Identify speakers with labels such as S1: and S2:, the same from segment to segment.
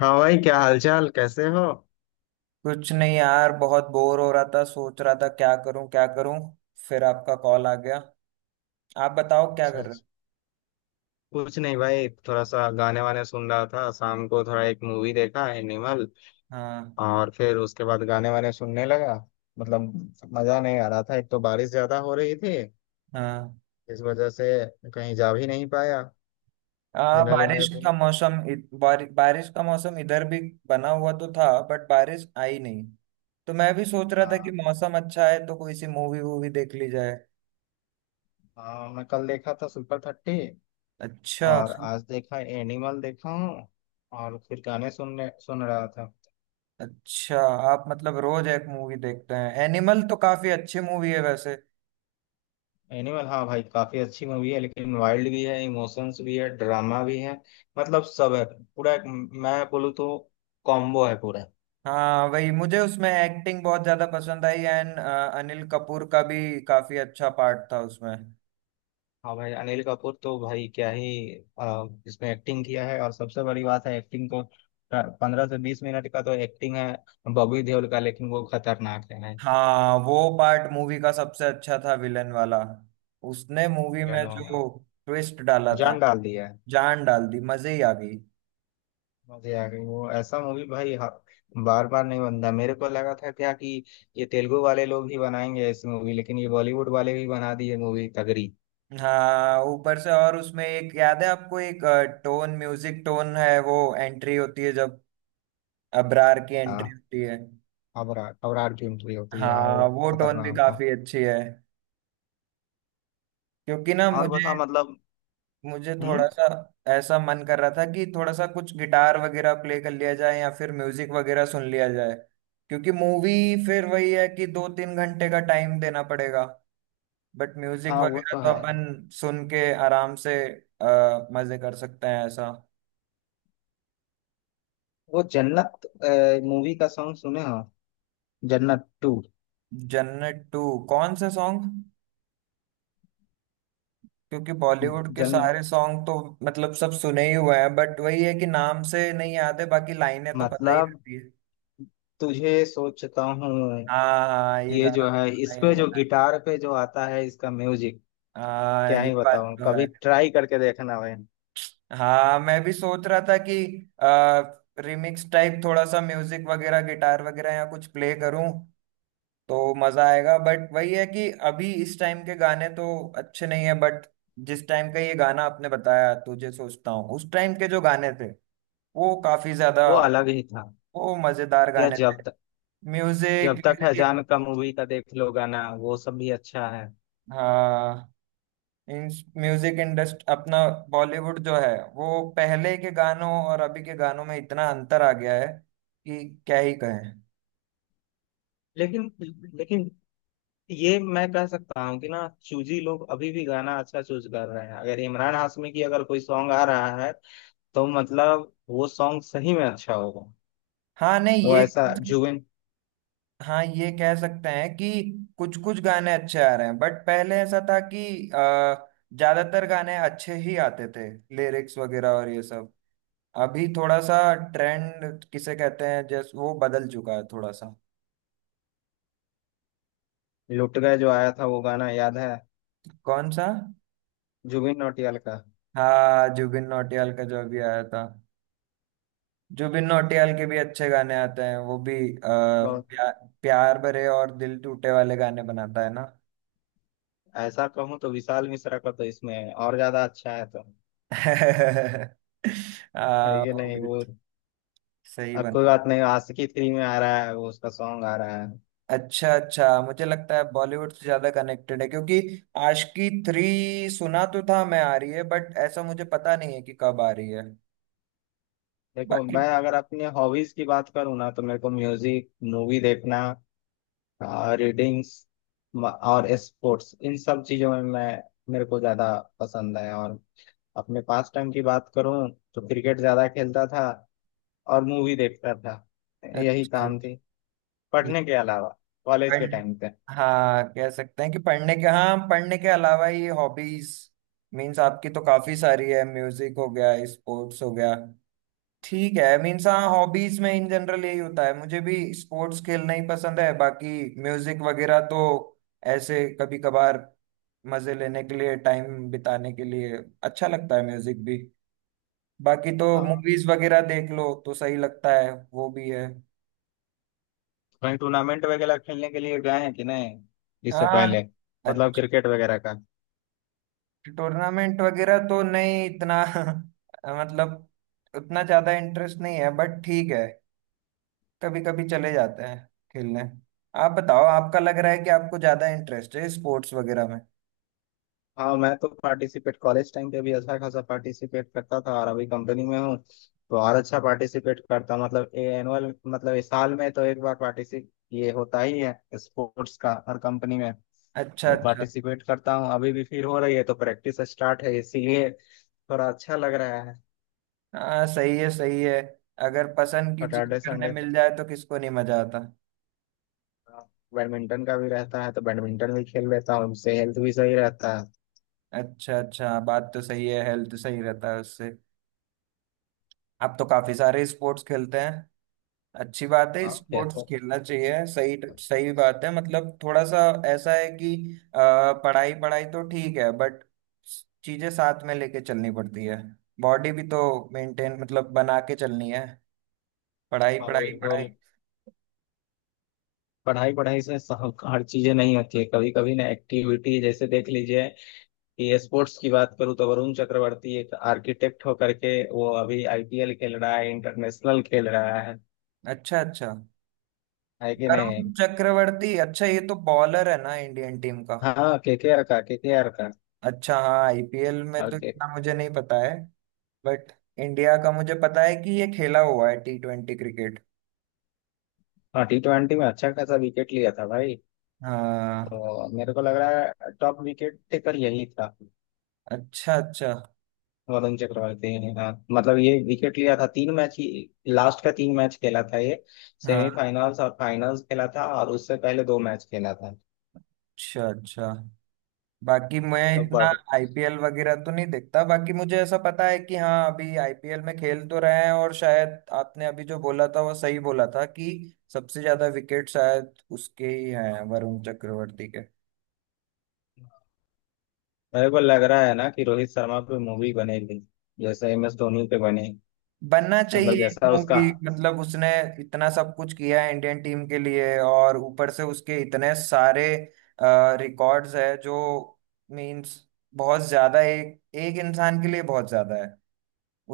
S1: हाँ भाई, क्या हालचाल, कैसे हो।
S2: कुछ नहीं यार, बहुत बोर हो रहा था। सोच रहा था क्या करूं क्या करूं। फिर आपका कॉल आ गया। आप बताओ क्या
S1: अच्छा
S2: कर रहे हो।
S1: अच्छा। कुछ नहीं भाई, थोड़ा सा गाने वाने सुन रहा था। शाम को थोड़ा एक मूवी देखा एनिमल।
S2: हाँ
S1: और फिर उसके बाद गाने वाने सुनने लगा। मतलब मजा नहीं आ रहा था, एक तो बारिश ज्यादा हो रही थी
S2: हाँ।
S1: इस वजह से कहीं जा भी नहीं पाया। जनरली मेरे
S2: बारिश
S1: को।
S2: का मौसम बारिश का मौसम इधर भी बना हुआ तो था, बट बारिश आई नहीं। तो मैं भी सोच रहा था कि
S1: हाँ।
S2: मौसम अच्छा है तो कोई सी मूवी वूवी देख ली जाए।
S1: हाँ, मैं कल देखा था सुपर 30।
S2: अच्छा
S1: और आज देखा एनिमल देखा हूँ। और फिर गाने सुन रहा था।
S2: अच्छा। आप मतलब रोज एक मूवी देखते हैं? एनिमल तो काफी अच्छी मूवी है वैसे।
S1: एनिमल हाँ भाई, काफी अच्छी मूवी है, लेकिन वाइल्ड भी है, इमोशंस भी है, ड्रामा भी है। मतलब सब है। पूरा एक मैं बोलूँ तो कॉम्बो है पूरा।
S2: हाँ, वही मुझे उसमें एक्टिंग बहुत ज्यादा पसंद आई एंड अनिल कपूर का भी काफी अच्छा पार्ट था उसमें।
S1: हाँ भाई, अनिल कपूर तो भाई क्या ही। इसमें एक्टिंग किया है, और सबसे बड़ी बात है एक्टिंग तो 15 से 20 मिनट का तो एक्टिंग है बॉबी देओल का, लेकिन वो खतरनाक है भाई।
S2: हाँ, वो पार्ट मूवी का सबसे अच्छा था, विलन वाला। उसने मूवी में
S1: विलन हो गया।
S2: जो ट्विस्ट डाला था,
S1: जान डाल दिया है।
S2: जान डाल दी। मजे ही आ गई।
S1: मजे आ गए। वो ऐसा मूवी भाई, हाँ, बार बार नहीं बनता। मेरे को लगा था क्या कि ये तेलुगु वाले लोग ही बनाएंगे ऐसी मूवी, लेकिन ये बॉलीवुड वाले भी बना दिए मूवी तगड़ी।
S2: हाँ, ऊपर से। और उसमें एक याद है आपको, एक टोन, म्यूजिक टोन है, वो एंट्री होती है जब अबरार की एंट्री
S1: हाँ।
S2: होती है।
S1: अबरार अबरार की एंट्री होती है, हाँ वो
S2: हाँ, वो टोन भी
S1: खतरनाक था।
S2: काफी अच्छी है। क्योंकि ना
S1: और
S2: मुझे
S1: बता मतलब।
S2: मुझे
S1: हम्म।
S2: थोड़ा सा ऐसा मन कर रहा था कि थोड़ा सा कुछ गिटार वगैरह प्ले कर लिया जाए या फिर म्यूजिक वगैरह सुन लिया जाए। क्योंकि मूवी फिर वही है कि दो तीन घंटे का टाइम देना पड़ेगा। बट म्यूजिक
S1: हाँ वो
S2: वगैरह
S1: तो
S2: तो
S1: है।
S2: अपन सुन के आराम से मजे कर सकते हैं ऐसा।
S1: वो जन्नत मूवी का सॉन्ग सुने हो, जन्नत 2।
S2: जन्नत टू? कौन सा सॉन्ग? क्योंकि बॉलीवुड के
S1: जन
S2: सारे सॉन्ग तो मतलब सब सुने ही हुए हैं, बट वही है कि नाम से नहीं याद है, बाकी लाइनें तो पता ही
S1: मतलब
S2: रहती है।
S1: तुझे सोचता हूँ।
S2: हाँ हाँ हाँ, ये
S1: ये
S2: गाना
S1: जो
S2: तो
S1: है,
S2: सुना
S1: इस
S2: ही
S1: पे
S2: हुआ
S1: जो
S2: है।
S1: गिटार पे जो आता है इसका म्यूजिक
S2: हाँ,
S1: क्या
S2: ये
S1: ही
S2: बात
S1: बताऊं।
S2: तो
S1: कभी
S2: है।
S1: ट्राई करके देखना भाई।
S2: हाँ, मैं भी सोच रहा था कि आ, रिमिक्स टाइप थोड़ा सा म्यूजिक वगैरह गिटार वगैरह या कुछ प्ले करूं तो मजा आएगा। बट वही है कि अभी इस टाइम के गाने तो अच्छे नहीं है। बट जिस टाइम का ये गाना आपने बताया, तुझे सोचता हूँ, उस टाइम के जो गाने थे वो काफी ज्यादा,
S1: वो अलग ही था।
S2: वो मजेदार
S1: या
S2: गाने थे,
S1: जब तक।
S2: म्यूजिक
S1: जब तक है
S2: लिरिक।
S1: जान का मूवी का देख लो, गाना वो सब भी अच्छा है।
S2: हाँ, म्यूजिक इंडस्ट अपना बॉलीवुड जो है, वो पहले के गानों और अभी के गानों में इतना अंतर आ गया है कि क्या ही कहें।
S1: लेकिन लेकिन ये मैं कह सकता हूँ कि ना चूजी लोग अभी भी गाना अच्छा चूज कर रहे हैं। अगर इमरान हाशमी की अगर कोई सॉन्ग आ रहा है तो मतलब वो सॉन्ग सही में अच्छा होगा।
S2: हाँ नहीं
S1: वो
S2: ये।
S1: ऐसा जुबिन
S2: हाँ, ये कह सकते हैं कि कुछ कुछ गाने अच्छे आ रहे हैं, बट पहले ऐसा था कि अ, ज्यादातर गाने अच्छे ही आते थे, लिरिक्स वगैरह और ये सब। अभी थोड़ा सा ट्रेंड किसे कहते हैं जैस, वो बदल चुका है थोड़ा सा।
S1: लुट गए जो आया था वो गाना याद है,
S2: कौन सा?
S1: जुबिन नौटियाल का।
S2: हाँ, जुबिन नौटियाल का जो अभी आया था। जुबिन नौटियाल के भी अच्छे गाने आते हैं। वो भी
S1: बहुत
S2: प्या, प्यार भरे और दिल टूटे वाले गाने बनाता है ना।
S1: ऐसा कहूँ तो विशाल मिश्रा का तो इसमें और ज्यादा अच्छा है, तो है कि
S2: वो भी
S1: नहीं वो।
S2: सही
S1: अब
S2: बन।
S1: कोई बात नहीं, आशिकी 3 में आ रहा है वो, उसका सॉन्ग आ रहा है।
S2: अच्छा अच्छा, मुझे लगता है बॉलीवुड से ज्यादा कनेक्टेड है, क्योंकि आशिकी थ्री सुना तो था मैं, आ रही है, बट ऐसा मुझे पता नहीं है कि कब आ रही है।
S1: देखो,
S2: बाकी,
S1: मैं अगर अपने हॉबीज की बात करूँ ना तो मेरे को म्यूजिक, मूवी देखना, रीडिंग्स और स्पोर्ट्स, इन सब चीजों में मैं, मेरे को ज्यादा पसंद है। और अपने पास टाइम की बात करूँ तो क्रिकेट ज्यादा खेलता था और मूवी देखता था। यही
S2: अच्छा,
S1: काम थी पढ़ने के अलावा कॉलेज
S2: पढ़
S1: के टाइम पे।
S2: हाँ, कह सकते हैं कि पढ़ने के हाँ, पढ़ने के अलावा ये हॉबीज मीन्स आपकी तो काफी सारी है, म्यूजिक हो गया, स्पोर्ट्स हो गया। ठीक है, मीन्स हाँ, हॉबीज में इन जनरल यही होता है। मुझे भी स्पोर्ट्स खेलना ही पसंद है, बाकी म्यूजिक वगैरह तो ऐसे कभी कभार मजे लेने के लिए, टाइम बिताने के लिए अच्छा लगता है म्यूजिक भी। बाकी तो
S1: हाँ,
S2: मूवीज वगैरह देख लो तो सही लगता है, वो भी है।
S1: कहीं टूर्नामेंट वगैरह खेलने के लिए गए हैं कि नहीं इससे
S2: हाँ,
S1: पहले, मतलब क्रिकेट वगैरह।
S2: टूर्नामेंट वगैरह तो नहीं इतना मतलब उतना ज्यादा इंटरेस्ट नहीं है, बट ठीक है, कभी कभी चले जाते हैं खेलने। आप बताओ, आपका लग रहा है कि आपको ज्यादा इंटरेस्ट है स्पोर्ट्स वगैरह में।
S1: हाँ मैं तो पार्टिसिपेट कॉलेज टाइम पे भी अच्छा खासा पार्टिसिपेट करता था, और अभी कंपनी में हूँ तो और अच्छा पार्टिसिपेट करता, मतलब एनुअल, मतलब इस साल में तो एक बार पार्टिसिपेट ये होता ही है स्पोर्ट्स का हर कंपनी में।
S2: अच्छा
S1: तो
S2: अच्छा।
S1: पार्टिसिपेट करता हूँ अभी भी, फिर हो रही है तो प्रैक्टिस स्टार्ट है, इसीलिए थोड़ा अच्छा लग रहा है।
S2: हाँ, सही है सही है। अगर पसंद की चीज
S1: सैटरडे
S2: करने
S1: संडे
S2: मिल जाए तो किसको नहीं मजा आता।
S1: बैडमिंटन का भी रहता है तो बैडमिंटन भी खेल लेता हूँ, उससे हेल्थ भी सही रहता है।
S2: अच्छा अच्छा, बात तो सही है, हेल्थ सही रहता है उससे। आप तो काफी सारे स्पोर्ट्स खेलते हैं, अच्छी बात है,
S1: हाँ खेलता
S2: स्पोर्ट्स
S1: हूँ।
S2: खेलना चाहिए, सही सही बात है। मतलब थोड़ा सा ऐसा है कि अ, पढ़ाई पढ़ाई तो ठीक है, बट चीजें साथ में लेके चलनी पड़ती है। बॉडी भी तो मेंटेन मतलब बना के चलनी है। पढ़ाई
S1: हाँ
S2: पढ़ाई पढ़ाई।
S1: बिल्कुल। पढ़ाई पढ़ाई से हर चीजें नहीं होती है। कभी कभी ना एक्टिविटी जैसे देख लीजिए कि स्पोर्ट्स की बात करूँ तो वरुण चक्रवर्ती एक आर्किटेक्ट होकर के वो अभी आईपीएल खेल रहा है, इंटरनेशनल खेल रहा है
S2: अच्छा अच्छा।
S1: है कि
S2: वरुण
S1: नहीं।
S2: चक्रवर्ती? अच्छा, ये तो बॉलर है ना इंडियन टीम का।
S1: हाँ केकेआर का,
S2: अच्छा, हाँ, आईपीएल में तो
S1: और के
S2: इतना मुझे नहीं पता है। बट इंडिया का मुझे पता है कि ये खेला हुआ है टी ट्वेंटी क्रिकेट।
S1: हाँ T20 में अच्छा खासा विकेट लिया था भाई।
S2: हाँ।
S1: तो मेरे को लग रहा है टॉप विकेट टेकर यही था,
S2: अच्छा अच्छा।
S1: वरुण चक्रवर्ती ने, हाँ मतलब ये विकेट लिया था तीन मैच ही, लास्ट का तीन मैच खेला था ये।
S2: हाँ,
S1: सेमीफाइनल्स और फाइनल्स खेला था और उससे पहले दो मैच खेला था।
S2: अच्छा अच्छा। बाकी मैं
S1: तो
S2: इतना
S1: बट
S2: आईपीएल वगैरह तो नहीं देखता, बाकी मुझे ऐसा पता है कि हाँ, अभी आईपीएल में खेल तो रहे हैं, और शायद आपने अभी जो बोला था वो सही बोला था कि सबसे ज्यादा विकेट शायद उसके ही हैं, वरुण चक्रवर्ती के।
S1: मेरे को लग रहा है ना कि रोहित शर्मा पे मूवी बनेगी जैसे MS धोनी पे बने।
S2: बनना चाहिए
S1: मतलब
S2: एक
S1: जैसा उसका।
S2: मूवी। मतलब उसने इतना सब कुछ किया है इंडियन टीम के लिए, और ऊपर से उसके इतने सारे रिकॉर्ड्स है जो मीन्स बहुत ज्यादा। एक एक इंसान के लिए बहुत ज्यादा,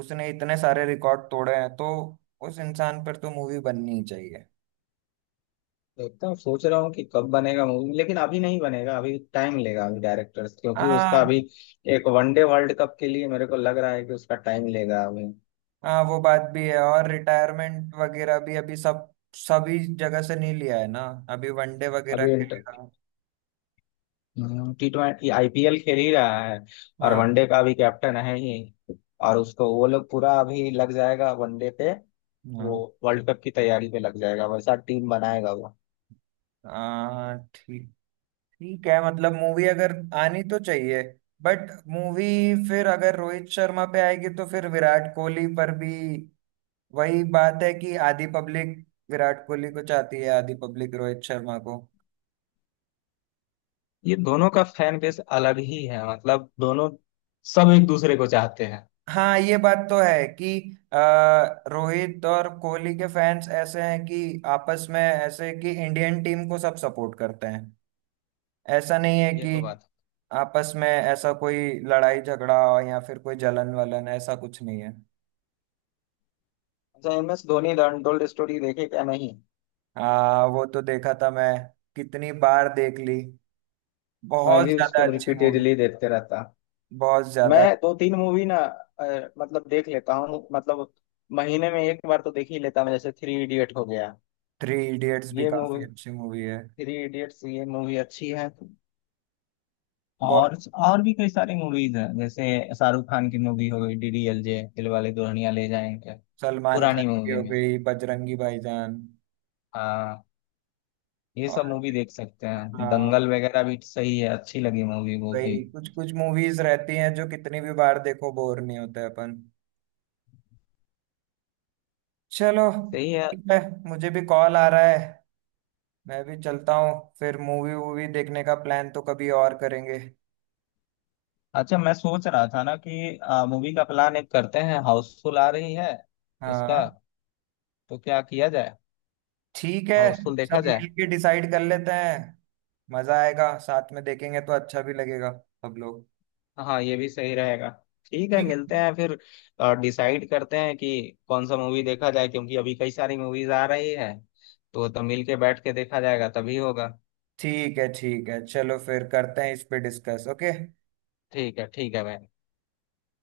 S2: उसने इतने सारे रिकॉर्ड तोड़े हैं। तो उस इंसान पर तो मूवी बननी ही चाहिए।
S1: देखता हूँ, सोच रहा हूँ कि कब बनेगा मूवी, लेकिन अभी नहीं बनेगा, अभी टाइम लेगा, अभी डायरेक्टर्स, क्योंकि उसका
S2: हाँ।
S1: अभी एक वनडे वर्ल्ड कप के लिए मेरे को लग रहा है कि उसका टाइम लेगा अभी।
S2: हाँ, वो बात भी है, और रिटायरमेंट वगैरह भी अभी सब सभी जगह से नहीं लिया है ना, अभी वनडे वगैरह
S1: अभी
S2: के लिए।
S1: इंटर
S2: हाँ।
S1: T20 आईपीएल खेल ही रहा है, और
S2: हाँ
S1: वनडे का भी कैप्टन है ही, और उसको वो लोग पूरा अभी लग जाएगा वनडे पे, वो वर्ल्ड कप की तैयारी पे लग जाएगा, वैसा टीम बनाएगा वो।
S2: हाँ हाँ, ठीक। ठीक है, मतलब मूवी अगर आनी तो चाहिए, बट मूवी फिर अगर रोहित शर्मा पे आएगी तो फिर विराट कोहली पर भी। वही बात है कि आधी पब्लिक विराट कोहली को चाहती है, आधी पब्लिक रोहित शर्मा को।
S1: ये दोनों का फैन बेस अलग ही है, मतलब दोनों, सब एक दूसरे को चाहते हैं।
S2: हाँ, ये बात तो है कि अ, रोहित और कोहली के फैंस ऐसे हैं कि आपस में ऐसे कि इंडियन टीम को सब सपोर्ट करते हैं। ऐसा नहीं है
S1: ये
S2: कि
S1: तो बात है।
S2: आपस में ऐसा कोई लड़ाई झगड़ा या फिर कोई जलन वलन, ऐसा कुछ नहीं है।
S1: अच्छा MS Dhoni The Untold Story देखे क्या नहीं।
S2: वो तो देखा था मैं, कितनी बार देख ली,
S1: मैं
S2: बहुत
S1: भी
S2: ज्यादा
S1: उसको
S2: अच्छी मूवी।
S1: रिपीटेडली देखते रहता।
S2: बहुत
S1: मैं
S2: ज्यादा।
S1: दो तीन मूवी ना, मतलब देख लेता हूँ, मतलब महीने में एक बार तो देख ही लेता मैं। जैसे 3 इडियट हो गया
S2: थ्री इडियट्स भी
S1: ये,
S2: काफी
S1: थ्री
S2: अच्छी मूवी है,
S1: इडियट्स ये मूवी अच्छी है।
S2: बहुत।
S1: और भी कई सारी मूवीज हैं, जैसे शाहरुख खान की मूवी हो गई डीडीएलजे, दिल वाले दुल्हनिया ले जाएंगे।
S2: सलमान खान
S1: पुरानी
S2: की
S1: मूवी
S2: हो
S1: में
S2: गई बजरंगी भाईजान।
S1: हाँ, ये सब
S2: और
S1: मूवी देख सकते हैं,
S2: हाँ,
S1: दंगल वगैरह भी सही है, अच्छी लगी मूवी वो भी।
S2: कई कुछ कुछ मूवीज रहती हैं जो कितनी भी बार देखो बोर नहीं होते अपन। चलो,
S1: सही है।
S2: ठीक है, मुझे भी कॉल आ रहा है, मैं भी चलता हूँ। फिर मूवी वूवी देखने का प्लान तो कभी और करेंगे।
S1: अच्छा, मैं सोच रहा था ना कि मूवी का प्लान एक करते हैं, हाउसफुल आ रही है उसका,
S2: हाँ।
S1: तो क्या किया जाए,
S2: ठीक है,
S1: हाउसफुल देखा
S2: सब
S1: जाए।
S2: मिलके डिसाइड कर लेते हैं। मजा आएगा, साथ में देखेंगे तो अच्छा भी लगेगा सब लोग।
S1: हाँ ये भी सही रहेगा। ठीक है
S2: ठीक
S1: मिलते
S2: है
S1: हैं फिर, डिसाइड करते हैं कि कौन सा मूवी देखा जाए, क्योंकि अभी कई सारी मूवीज आ रही है तो मिल के बैठ के देखा जाएगा तभी होगा।
S2: ठीक है ठीक है, चलो फिर करते हैं इस पे डिस्कस। ओके।
S1: ठीक है, ठीक है भाई।